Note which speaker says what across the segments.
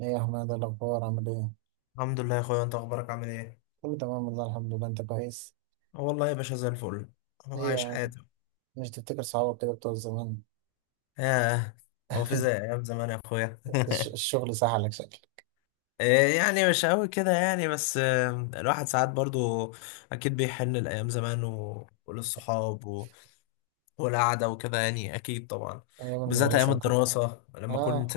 Speaker 1: ايه يا حماد، إيه الاخبار؟ عامل ايه؟
Speaker 2: الحمد لله يا اخويا، انت اخبارك عامل ايه؟
Speaker 1: كله تمام والله، الحمد لله. انت كويس؟
Speaker 2: اه والله يا باشا زي الفل. انا
Speaker 1: ايه يا
Speaker 2: عايش
Speaker 1: عم،
Speaker 2: حياتي.
Speaker 1: مش تفتكر صحابك كده بتوع زمان؟
Speaker 2: ياه. هو في زي ايام زمان يا اخويا؟
Speaker 1: الشغل سهلك شكل.
Speaker 2: إيه يعني، مش قوي كده يعني، بس الواحد ساعات برضو اكيد بيحن لايام زمان وللصحاب والقعده وكده يعني، اكيد طبعا.
Speaker 1: ايام
Speaker 2: بالذات ايام
Speaker 1: المدرسه وكده.
Speaker 2: الدراسه، لما كنت
Speaker 1: اه،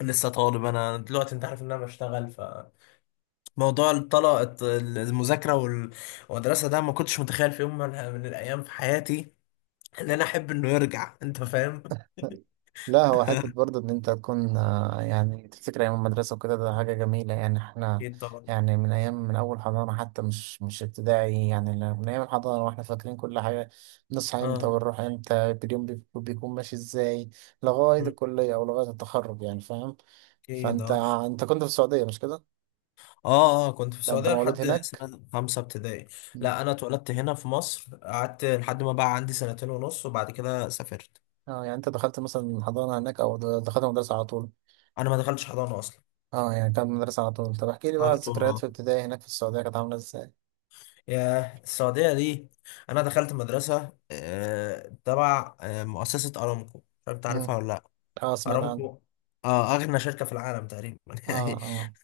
Speaker 2: لسه طالب. انا دلوقتي انت عارف ان انا بشتغل، موضوع الطلاق، المذاكره والمدرسه، ده ما كنتش متخيل في يوم من الايام في حياتي ان انا احب انه يرجع، انت فاهم.
Speaker 1: لا هو حتة برضه إن أنت تكون يعني تفتكر أيام المدرسة وكده، ده حاجة جميلة. يعني إحنا
Speaker 2: اكيد طبعا.
Speaker 1: يعني من أيام، من أول حضانة، حتى مش ابتدائي يعني، من أيام الحضانة وإحنا فاكرين كل حاجة. بنصحى إمتى
Speaker 2: اه.
Speaker 1: ونروح إمتى، اليوم بيكون ماشي إزاي لغاية
Speaker 2: مم.
Speaker 1: الكلية أو لغاية التخرج، يعني فاهم.
Speaker 2: اكيد
Speaker 1: فأنت،
Speaker 2: اه.
Speaker 1: أنت كنت في السعودية مش كده؟
Speaker 2: اه اه، كنت في
Speaker 1: لا أنت
Speaker 2: السعوديه
Speaker 1: مولود
Speaker 2: لحد
Speaker 1: هناك؟
Speaker 2: سنه خمسه ابتدائي.
Speaker 1: مم.
Speaker 2: لا انا اتولدت هنا في مصر، قعدت لحد ما بقى عندي سنتين ونص وبعد كده سافرت.
Speaker 1: أه، يعني أنت دخلت مثلا حضانة هناك أو دخلت مدرسة على طول؟
Speaker 2: انا ما دخلتش حضانه اصلا.
Speaker 1: أه، يعني كانت مدرسة على طول. طب احكي لي بقى
Speaker 2: على طول
Speaker 1: الذكريات
Speaker 2: اه.
Speaker 1: في ابتدائي هناك في السعودية كانت عاملة إزاي؟
Speaker 2: يا السعوديه دي، انا دخلت مدرسه تبع مؤسسه ارامكو، مش عارف تعرفها ولا لا؟
Speaker 1: اه، سمعت عنه.
Speaker 2: ارامكو، اه، اغنى شركه في العالم تقريبا.
Speaker 1: اه اه.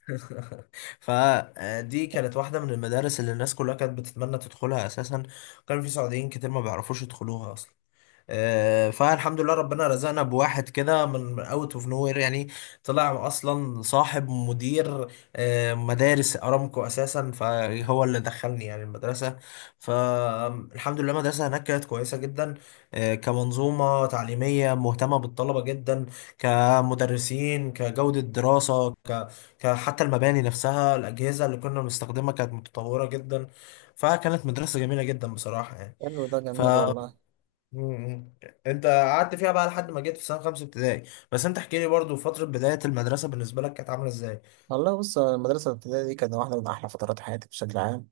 Speaker 2: فدي كانت واحدة من المدارس اللي الناس كلها كانت بتتمنى تدخلها أساسا. كان في سعوديين كتير ما بيعرفوش يدخلوها أصلا. فالحمد لله ربنا رزقنا بواحد كده من اوت اوف نو وير يعني، طلع اصلا صاحب مدير مدارس ارامكو اساسا، فهو اللي دخلني يعني المدرسه. فالحمد لله المدرسه هناك كانت كويسه جدا، كمنظومه تعليميه مهتمه بالطلبه جدا، كمدرسين، كجوده دراسه، حتى المباني نفسها، الاجهزه اللي كنا بنستخدمها كانت متطوره جدا. فكانت مدرسه جميله جدا بصراحه يعني.
Speaker 1: حلو، ده
Speaker 2: ف
Speaker 1: جميل
Speaker 2: آه.
Speaker 1: والله.
Speaker 2: مم. انت قعدت فيها بقى لحد ما جيت في سنه خمسه ابتدائي، بس انت احكي لي برضو فتره بدايه المدرسه بالنسبه لك كانت عامله ازاي؟
Speaker 1: والله بص، المدرسة الابتدائية دي كانت واحدة من أحلى فترات حياتي بشكل عام.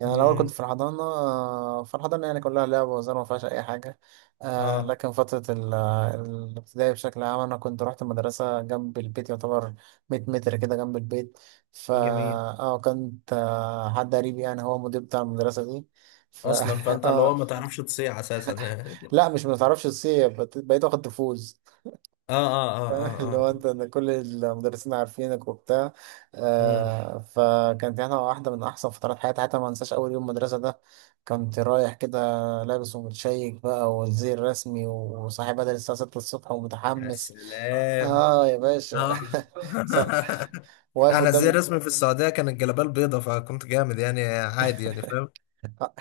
Speaker 1: يعني الأول كنت
Speaker 2: مم.
Speaker 1: في الحضانة، فالحضانة يعني كلها لعب وهزار، ما فيهاش أي حاجة. آه،
Speaker 2: اه.
Speaker 1: لكن فترة الابتدائي بشكل عام، أنا كنت رحت المدرسة جنب البيت يعتبر، 100 متر كده جنب البيت. فا
Speaker 2: جميل.
Speaker 1: اه، كنت حد قريب يعني، هو مدير بتاع المدرسة دي. ف
Speaker 2: اصلا فانت اللي هو
Speaker 1: اه،
Speaker 2: ما تعرفش تصيع اساسا.
Speaker 1: لا مش متعرفش تصيب، بقيت واخد تفوز.
Speaker 2: اه اه اه. اه
Speaker 1: اللي هو
Speaker 2: اه.
Speaker 1: انت ان كل المدرسين عارفينك وبتاع.
Speaker 2: مم.
Speaker 1: آه، فكانت هنا واحده من احسن فترات حياتي. حتى ما انساش اول يوم مدرسه ده، كنت رايح كده لابس ومتشيك بقى والزي الرسمي، وصاحي بدري الساعه 6 الصبح،
Speaker 2: يا
Speaker 1: ومتحمس.
Speaker 2: سلام.
Speaker 1: اه يا باشا.
Speaker 2: اه.
Speaker 1: ص- واقف
Speaker 2: انا زي
Speaker 1: قدام.
Speaker 2: رسمي في السعوديه كان الجلابيه البيضه، فكنت جامد يعني عادي يعني، فاهم؟
Speaker 1: آه،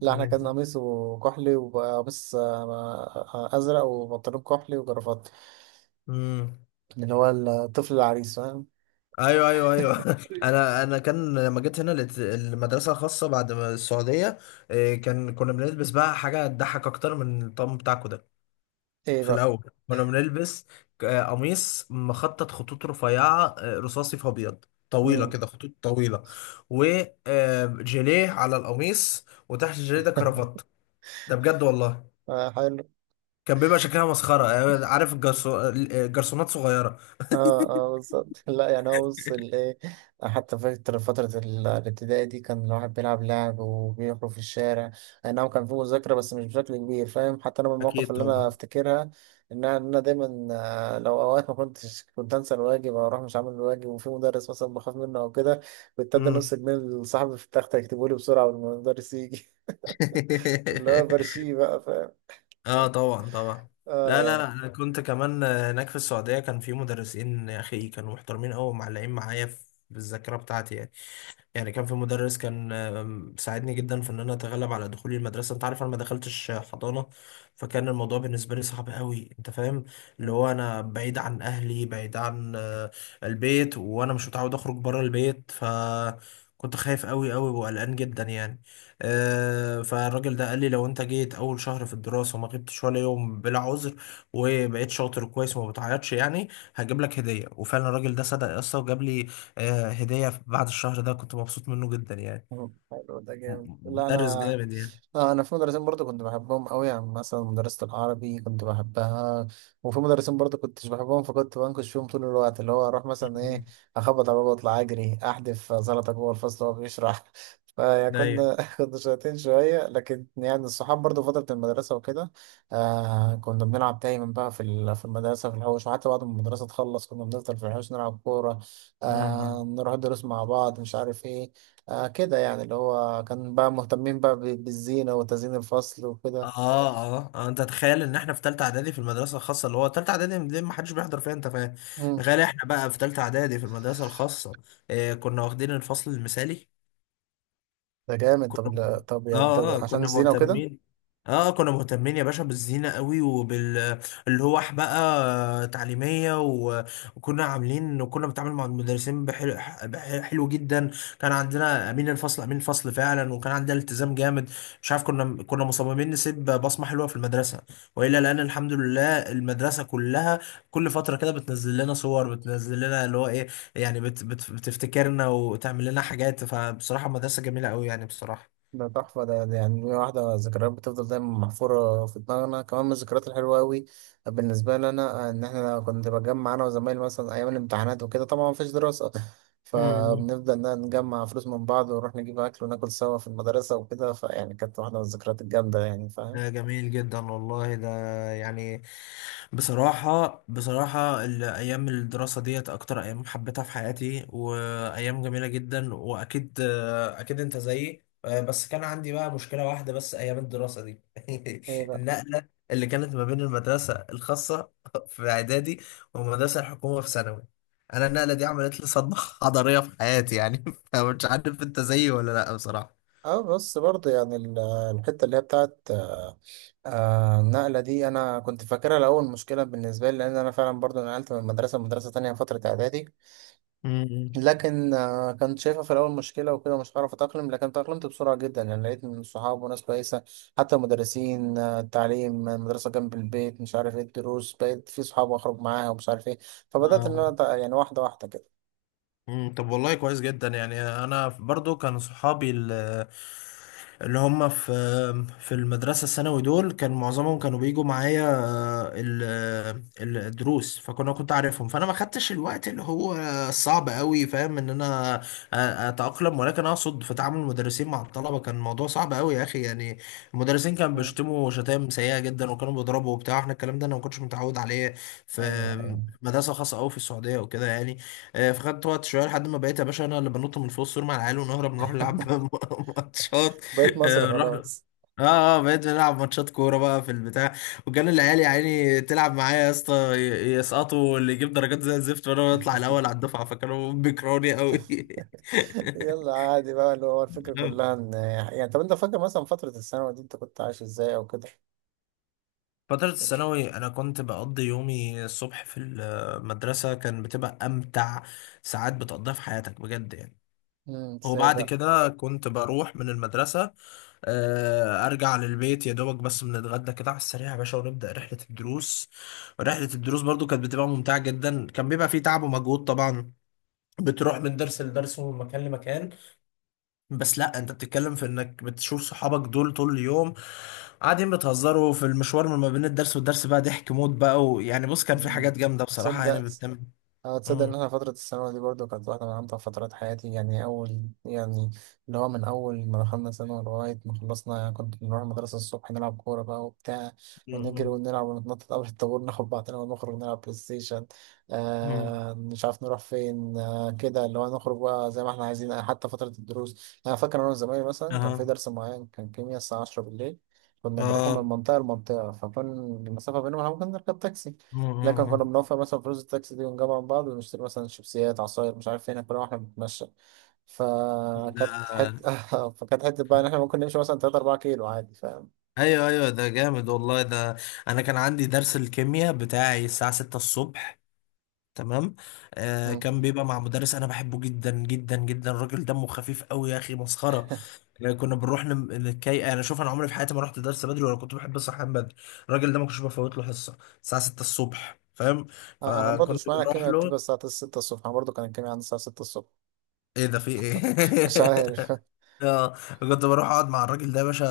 Speaker 1: لا احنا كان قميصه كحلي، وقميص ازرق، وبنطلون كحلي، وجرافات،
Speaker 2: مم.
Speaker 1: اللي هو الطفل العريس فاهم.
Speaker 2: ايوه ايوه ايوه. انا كان لما جيت هنا لقيت المدرسه الخاصه بعد ما السعوديه، كان كنا بنلبس بقى حاجه تضحك اكتر من الطقم بتاعكو ده.
Speaker 1: ايه
Speaker 2: في
Speaker 1: بقى.
Speaker 2: الاول كنا بنلبس قميص مخطط خطوط رفيعه، رصاصي في ابيض، طويله كده خطوط طويله، وجيليه على القميص، وتحت الجيليه ده كرافات. ده بجد والله.
Speaker 1: امم.
Speaker 2: كان بيبقى شكلها مسخره، عارف الجرسونات صغيره.
Speaker 1: اه اه بالظبط. لا يعني هو بص الايه، حتى فاكر فترة الابتدائي دي كان الواحد بيلعب لعب وبيخرج في الشارع. اي نعم كان في مذاكرة بس مش بشكل كبير، فاهم. حتى انا من المواقف
Speaker 2: اكيد
Speaker 1: اللي انا
Speaker 2: طبعا.
Speaker 1: افتكرها ان انا إن أنا دايما، لو اوقات ما كنتش، كنت انسى الواجب او اروح مش عامل الواجب، وفي مدرس مثلا بخاف منه او كده، كنت ادي
Speaker 2: مم.
Speaker 1: نص جنيه لصاحبي في التخت يكتبه لي بسرعة والمدرس يجي. اللي هو برشيه بقى، فاهم.
Speaker 2: اه طبعا طبعا.
Speaker 1: اه
Speaker 2: لا لا
Speaker 1: يعني.
Speaker 2: لا، انا كنت كمان هناك في السعوديه كان في مدرسين يا اخي كانوا محترمين قوي، ومعلقين معايا في في الذاكره بتاعتي يعني. يعني كان في مدرس كان ساعدني جدا في ان انا اتغلب على دخولي المدرسه، انت عارف انا ما دخلتش حضانه، فكان الموضوع بالنسبه لي صعب قوي، انت فاهم. اللي هو انا بعيد عن اهلي، بعيد عن البيت، وانا مش متعود اخرج بره البيت، كنت خايف قوي قوي وقلقان جدا يعني. فالراجل ده قال لي لو انت جيت اول شهر في الدراسه وما غبتش ولا يوم بلا عذر، وبقيت شاطر كويس وما بتعيطش يعني، هجيب لك هديه. وفعلا الراجل ده صدق يا اسطى وجاب لي هدية بعد الشهر ده، كنت مبسوط منه جدا يعني.
Speaker 1: مم. حلو، ده جامد. لا انا
Speaker 2: مدرس جامد يعني.
Speaker 1: انا في مدرسين برضو كنت بحبهم قوي، يعني مثلا مدرسة العربي كنت بحبها. وفي مدرسين برضو كنتش بحبهم، فكنت بنكش فيهم طول الوقت، اللي هو اروح مثلا ايه، اخبط على بابا، اطلع اجري، احدف زلطه جوه الفصل وهو بيشرح. فيعني
Speaker 2: مم. ايوه.
Speaker 1: كنا كنا شاطرين شويه. لكن يعني الصحاب برضو فتره المدرسه وكده، آه كنا بنلعب دايما بقى في في المدرسه في الحوش، وحتى بعد ما المدرسه تخلص كنا بنفضل في الحوش نلعب كوره. آه،
Speaker 2: امم.
Speaker 1: نروح دروس مع بعض، مش عارف ايه. آه كده يعني، اللي هو كان بقى مهتمين بقى بالزينة وتزيين الفصل
Speaker 2: اه
Speaker 1: وكده.
Speaker 2: اه. انت تخيل ان احنا في تالتة اعدادي في المدرسة الخاصة، اللي هو تالتة اعدادي دي ما حدش بيحضر فيها، انت فاهم؟
Speaker 1: مم.
Speaker 2: تخيل احنا بقى في تالتة اعدادي في المدرسة الخاصة آه كنا واخدين الفصل المثالي.
Speaker 1: ده جامد. طب
Speaker 2: كنا،
Speaker 1: لا- طب يعني طب
Speaker 2: اه اه
Speaker 1: عشان
Speaker 2: كنا
Speaker 1: الزينة وكده.
Speaker 2: مهتمين، اه كنا مهتمين يا باشا بالزينة قوي، وبال اللوح بقى تعليمية وكنا عاملين، وكنا بنتعامل مع المدرسين بحلو، بح- حلو جدا. كان عندنا أمين الفصل، أمين الفصل فعلا. وكان عندنا التزام جامد، مش عارف، كنا مصممين نسيب بصمة حلوة في المدرسة وإلا لأن الحمد لله المدرسة كلها كل فترة كده بتنزل لنا صور، بتنزل لنا اللي هو إيه، يعني بت بت بتفتكرنا وتعمل لنا حاجات. فبصراحة مدرسة جميلة قوي يعني بصراحة.
Speaker 1: ده تحفة، ده يعني، دي واحدة ذكريات بتفضل دايما محفورة في دماغنا، كمان من الذكريات الحلوة أوي بالنسبة لنا. إن إحنا كنت بجمع أنا وزمايلي مثلا أيام الامتحانات وكده، طبعا مفيش دراسة،
Speaker 2: مم.
Speaker 1: فبنفضل نجمع فلوس من بعض ونروح نجيب أكل وناكل سوا في المدرسة وكده. فيعني كانت واحدة من الذكريات الجامدة يعني، فاهم.
Speaker 2: ده جميل جدا والله ده يعني. بصراحة بصراحة الأيام الدراسة ديت أكتر أيام حبيتها في حياتي، وأيام جميلة جدا، وأكيد أكيد أنت زيي، بس كان عندي بقى مشكلة واحدة بس أيام الدراسة دي.
Speaker 1: إيه بقى.
Speaker 2: النقلة اللي كانت ما بين المدرسة الخاصة في إعدادي والمدرسة الحكومة في ثانوي، أنا النقلة دي عملت لي صدمة حضارية في حياتي يعني. فمش عارف أنت زيي ولا لأ بصراحة.
Speaker 1: اه بس برضه يعني الحتة اللي هي بتاعت النقلة دي أنا كنت فاكرها الأول مشكلة بالنسبة لي، لأن أنا فعلا برضه نقلت من مدرسة لمدرسة تانية فترة إعدادي.
Speaker 2: امم.
Speaker 1: لكن كنت شايفها في الأول مشكلة وكده، مش هعرف أتأقلم، لكن تأقلمت بسرعة جدا يعني، لقيت من صحاب وناس كويسة. حتى مدرسين، التعليم، المدرسة جنب البيت، مش عارف إيه، الدروس بقيت في صحاب أخرج معاها ومش عارف إيه. فبدأت إن أنا يعني واحدة واحدة كده.
Speaker 2: مم، طب والله كويس جدا يعني. انا برضو كان صحابي اللي هم في في المدرسه الثانوي دول كان معظمهم كانوا بيجوا معايا الدروس، فكنا، كنت عارفهم، فانا ما خدتش الوقت اللي هو صعب قوي فاهم ان انا اتاقلم. ولكن اقصد في تعامل المدرسين مع الطلبه كان الموضوع صعب قوي يا اخي يعني. المدرسين كانوا
Speaker 1: مم.
Speaker 2: بيشتموا شتائم سيئه جدا، وكانوا بيضربوا وبتاع، احنا الكلام ده انا ما كنتش متعود عليه في
Speaker 1: أيوه أيوه.
Speaker 2: مدرسه خاصه قوي في السعوديه وكده يعني. فخدت وقت شويه لحد ما بقيت يا باشا انا اللي بنط من فوق السور مع العيال ونهرب نروح نلعب ماتشات.
Speaker 1: بقيت مصري
Speaker 2: نروح،
Speaker 1: خلاص.
Speaker 2: اه اه بقيت بنلعب ماتشات كوره بقى في البتاع. وكان العيال يا عيني تلعب معايا يا اسطى، يسقطوا واللي يجيب درجات زي الزفت، وانا بطلع الاول على الدفعه، فكانوا بيكرهوني قوي.
Speaker 1: يلا عادي بقى، اللي هو الفكرة كلها ان يعني، طب انت فاكر مثلا فترة الثانوي دي انت كنت عايش ازاي او كده؟
Speaker 2: فترة الثانوي أنا كنت بقضي يومي الصبح في المدرسة، كان بتبقى أمتع ساعات بتقضيها في حياتك بجد يعني.
Speaker 1: امم، ازاي
Speaker 2: وبعد
Speaker 1: بقى؟
Speaker 2: كده كنت بروح من المدرسة، أرجع للبيت يا دوبك، بس بنتغدى كده على السريع يا باشا ونبدأ رحلة الدروس. رحلة الدروس برضو كانت بتبقى ممتعة جدا، كان بيبقى فيه تعب ومجهود طبعا، بتروح من درس لدرس ومن مكان لمكان، بس لا انت بتتكلم في انك بتشوف صحابك دول طول اليوم قاعدين بتهزروا في المشوار ما بين الدرس والدرس، بقى ضحك موت بقى ويعني بص كان في
Speaker 1: امم.
Speaker 2: حاجات جامدة بصراحة يعني
Speaker 1: تصدق،
Speaker 2: بتتم.
Speaker 1: اه تصدق ان
Speaker 2: مم.
Speaker 1: انا فترة الثانوي دي برضو كانت واحدة من امتع فترات حياتي يعني. اول يعني، اللي هو من اول ما دخلنا ثانوي لغاية ما خلصنا يعني، كنت بنروح المدرسة الصبح، نلعب كورة بقى وبتاع، ونجري
Speaker 2: مم.
Speaker 1: ونلعب ونتنطط قبل الطابور، ناخد بعضنا ونخرج نلعب بلاي ستيشن.
Speaker 2: مم.
Speaker 1: آه مش عارف نروح فين، آه كده، اللي هو نخرج بقى زي ما احنا عايزين. حتى فترة الدروس انا فاكر انا وزمايلي مثلا، كان في
Speaker 2: اها.
Speaker 1: درس معين كان كيمياء الساعة 10 بالليل، كنا بنروح من
Speaker 2: اه.
Speaker 1: منطقة لمنطقة، فكان المسافة بينهم ممكن نركب تاكسي،
Speaker 2: مم.
Speaker 1: لكن كنا
Speaker 2: مم.
Speaker 1: بنوفر مثلا فلوس التاكسي دي ونجمع من بعض ونشتري مثلا شيبسيات، عصاير، مش عارف ايه، ناكلها واحنا بنتمشى.
Speaker 2: مم.
Speaker 1: فكانت
Speaker 2: ده
Speaker 1: حتة فكانت حتة بقى ان احنا ممكن نمشي مثلا 3 4 كيلو عادي، فاهم.
Speaker 2: ايوه ايوه ده جامد والله ده. انا كان عندي درس الكيمياء بتاعي الساعة 6 الصبح. تمام. آه
Speaker 1: مم.
Speaker 2: كان بيبقى مع مدرس انا بحبه جدا جدا جدا، الراجل دمه خفيف قوي يا اخي، مسخرة. كنا بنروح نتكي. انا شوف، انا عمري في حياتي ما رحت درس بدري ولا كنت بحب الصحيان بدري. الراجل ده ما كنتش بفوت له حصة الساعة 6 الصبح، فاهم؟
Speaker 1: انا برضو
Speaker 2: فكنت
Speaker 1: مش معنى
Speaker 2: بروح
Speaker 1: الكيمياء بتبقى
Speaker 2: له.
Speaker 1: الساعة 6 الصبح، انا برضو كان الكيمياء عندي الساعة 6 الصبح.
Speaker 2: ايه ده في ايه؟
Speaker 1: مش عارف.
Speaker 2: اه كنت بروح اقعد مع الراجل ده يا باشا،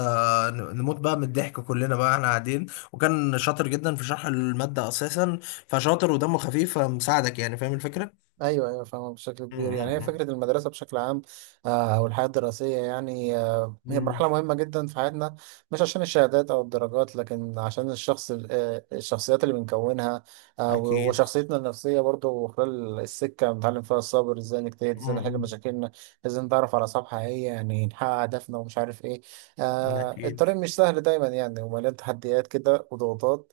Speaker 2: نموت بقى من الضحك كلنا بقى احنا قاعدين. وكان شاطر جدا في شرح المادة اساسا، فشاطر ودمه خفيف فمساعدك يعني، فاهم الفكرة؟
Speaker 1: ايوه ايوه فاهمة. بشكل كبير يعني، هي
Speaker 2: امم.
Speaker 1: فكره المدرسه بشكل عام او الحياه الدراسيه يعني، هي مرحله
Speaker 2: امم.
Speaker 1: مهمه جدا في حياتنا، مش عشان الشهادات او الدرجات، لكن عشان الشخصيات اللي بنكونها،
Speaker 2: اكيد.
Speaker 1: وشخصيتنا النفسيه برضو، خلال السكه بنتعلم فيها الصبر، ازاي نجتهد، ازاي نحل
Speaker 2: امم.
Speaker 1: مشاكلنا، ازاي نتعرف على اصحاب حقيقيه يعني، نحقق هدفنا ومش عارف ايه.
Speaker 2: اكيد.
Speaker 1: الطريق مش سهل دايما يعني، ومليان تحديات كده وضغوطات.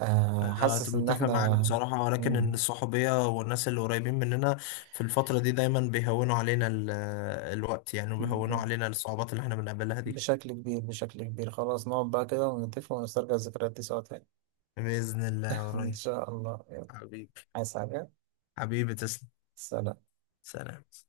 Speaker 2: انا
Speaker 1: حاسس ان
Speaker 2: متفق معاك
Speaker 1: احنا.
Speaker 2: بصراحة، ولكن ان الصحوبية والناس اللي قريبين مننا في الفترة دي دايما بيهونوا علينا الوقت يعني، وبيهونوا
Speaker 1: مم.
Speaker 2: علينا الصعوبات اللي احنا بنقابلها دي.
Speaker 1: بشكل كبير، بشكل كبير. خلاص نقعد بقى كده ونتفق ونسترجع الذكريات دي سوا تاني.
Speaker 2: بإذن الله
Speaker 1: إن
Speaker 2: قريب.
Speaker 1: شاء الله، يلا.
Speaker 2: حبيبي.
Speaker 1: عايز حاجة.
Speaker 2: حبيبي تسلم.
Speaker 1: سلام.
Speaker 2: سلام.